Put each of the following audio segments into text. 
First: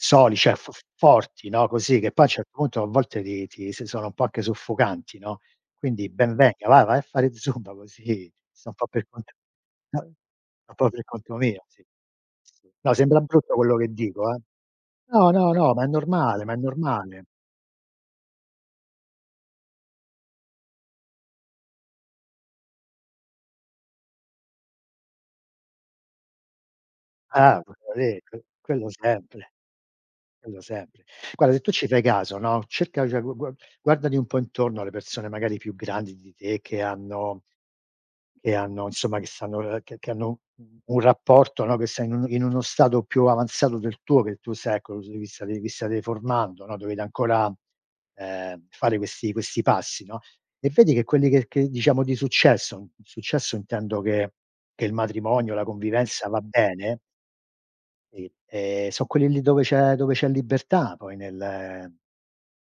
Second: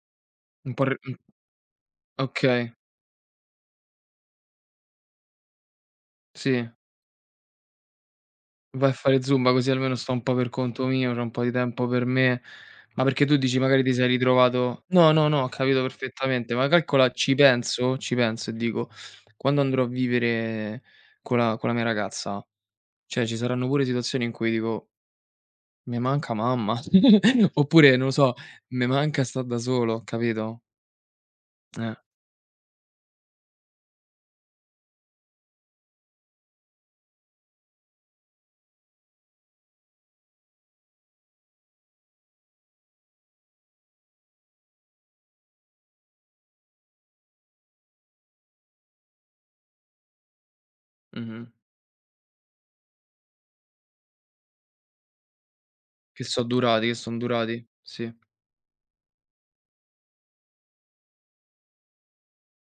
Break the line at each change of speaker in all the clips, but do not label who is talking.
Soli, cioè, f
Un po' r mh.
forti, no, così, che poi a un certo
Okay.
punto a volte ti ti s sono un po' anche soffocanti, no, quindi ben venga,
Sì.
vai, vai a fare zumba così sto un po'
Vai a
per
fare
conto
zumba così almeno
no
sto un po' per
un
conto
po' per
mio, c'ho un
conto
po' di
mio, sì.
tempo per me,
No,
ma
sembra
perché tu
brutto
dici
quello
magari
che
ti sei
dico, eh.
ritrovato no, no,
No,
no, ho
no, no,
capito
ma è normale, ma
perfettamente,
è
ma calcola
normale.
ci penso ci penso e dico: "Quando andrò a vivere co' la con la mia ragazza, cioè ci saranno pure situazioni in cui dico" "me manca mamma,
Eh,
oppure, non lo
[unintelligible]
so,
qu
me
quello
manca sta'
sempre,
da solo",
quello
capito?
sempre. Guarda se tu ci
Eh.
fai caso, no, cerca, cioè, gu gua guardati un po' intorno alle persone magari più grandi di te che hanno che hanno insomma, che stanno uhm, che che hanno un rapporto, no, che sei in un in uno stato più avanzato del tuo, che tu sei, ecco, se vistate vi state formando, no, dovete ancora, ehm, fare questi questi passi, no, e vedi che quelli che
Mh-mh.
che diciamo, di successo, successo intendo che che il matrimonio, la
Che
convivenza va
so' durati che
bene
son durati? Sì.
sì, ehm, son quelli dove c'è dove c'è libertà poi nel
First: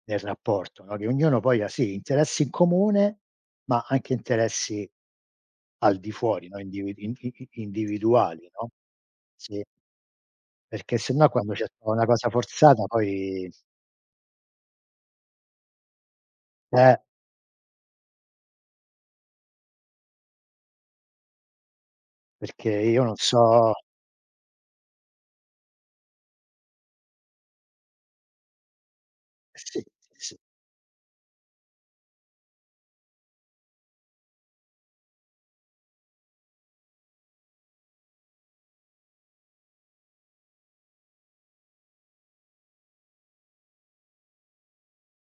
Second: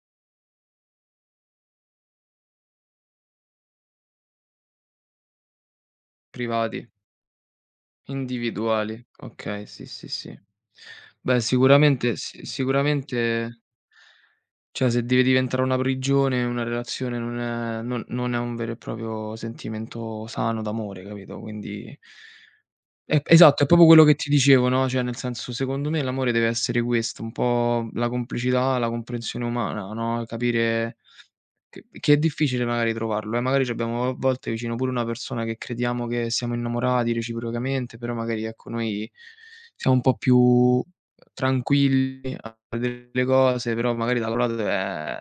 nel rapporto, no, che ognuno poi ha, sì, interessi in comune, ma anche interessi al di fuori, no,
Privati.
individ i i i individuali, no,
Individuali,
sì.
okay, sì, sì, sì.
Perché sennò
Beh,
quando ce sta una
sicuramente
cosa
s
forzata poi
sicuramente cioè se deve diventare una prigione, una
Eh.
relazione non è non non è un vero e proprio sentimento sano d'amore, capito? Quindi
Perché io non
E esatto, è
so
popo quello che ti dicevo, no, cioè nel senso, secondo me l'amore deve essere questo, un po' la complicità, la comprensione
Sì,
umana, no, e
sì.
capire che che è difficile magari trovarlo, eh, magari c'abbiamo a volte vicino pure una persona che crediamo che siamo innamorati reciprocamente, però magari, ecco, noi siamo un po' più, uhm, tranquilli a vedere le cose, però magari da [unintelligible]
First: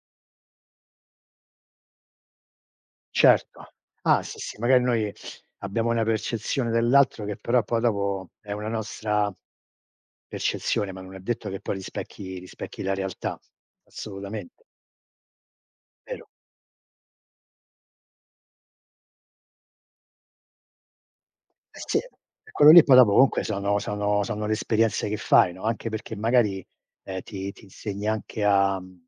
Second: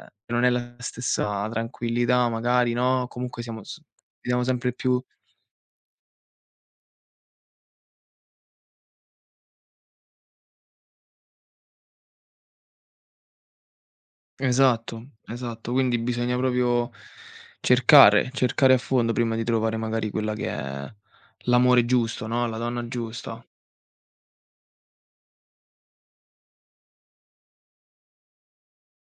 ehm, non è la stessa tranquillità magari, no, comunque siamo
Certo,
s
ah sì,
siamo
sì,
sempre
magari
più
noi abbiamo una percezione dell'altro che però poi dopo è una nostra percezione, ma non è detto che poi rispecchi rispecchi la realtà, assolutamente.
Esatto, esatto, quindi
Vero.
bisogna proprio cercare, cercare a fondo prima di trovare magari quella che è
Eh
l'amore
sì,
giusto, no,
e
la
quello lì
donna
poi dopo comunque
giusta.
sono sono sono le esperienze che fai, no, anche perché magari, ehm, ti ti insegna anche a, mhmm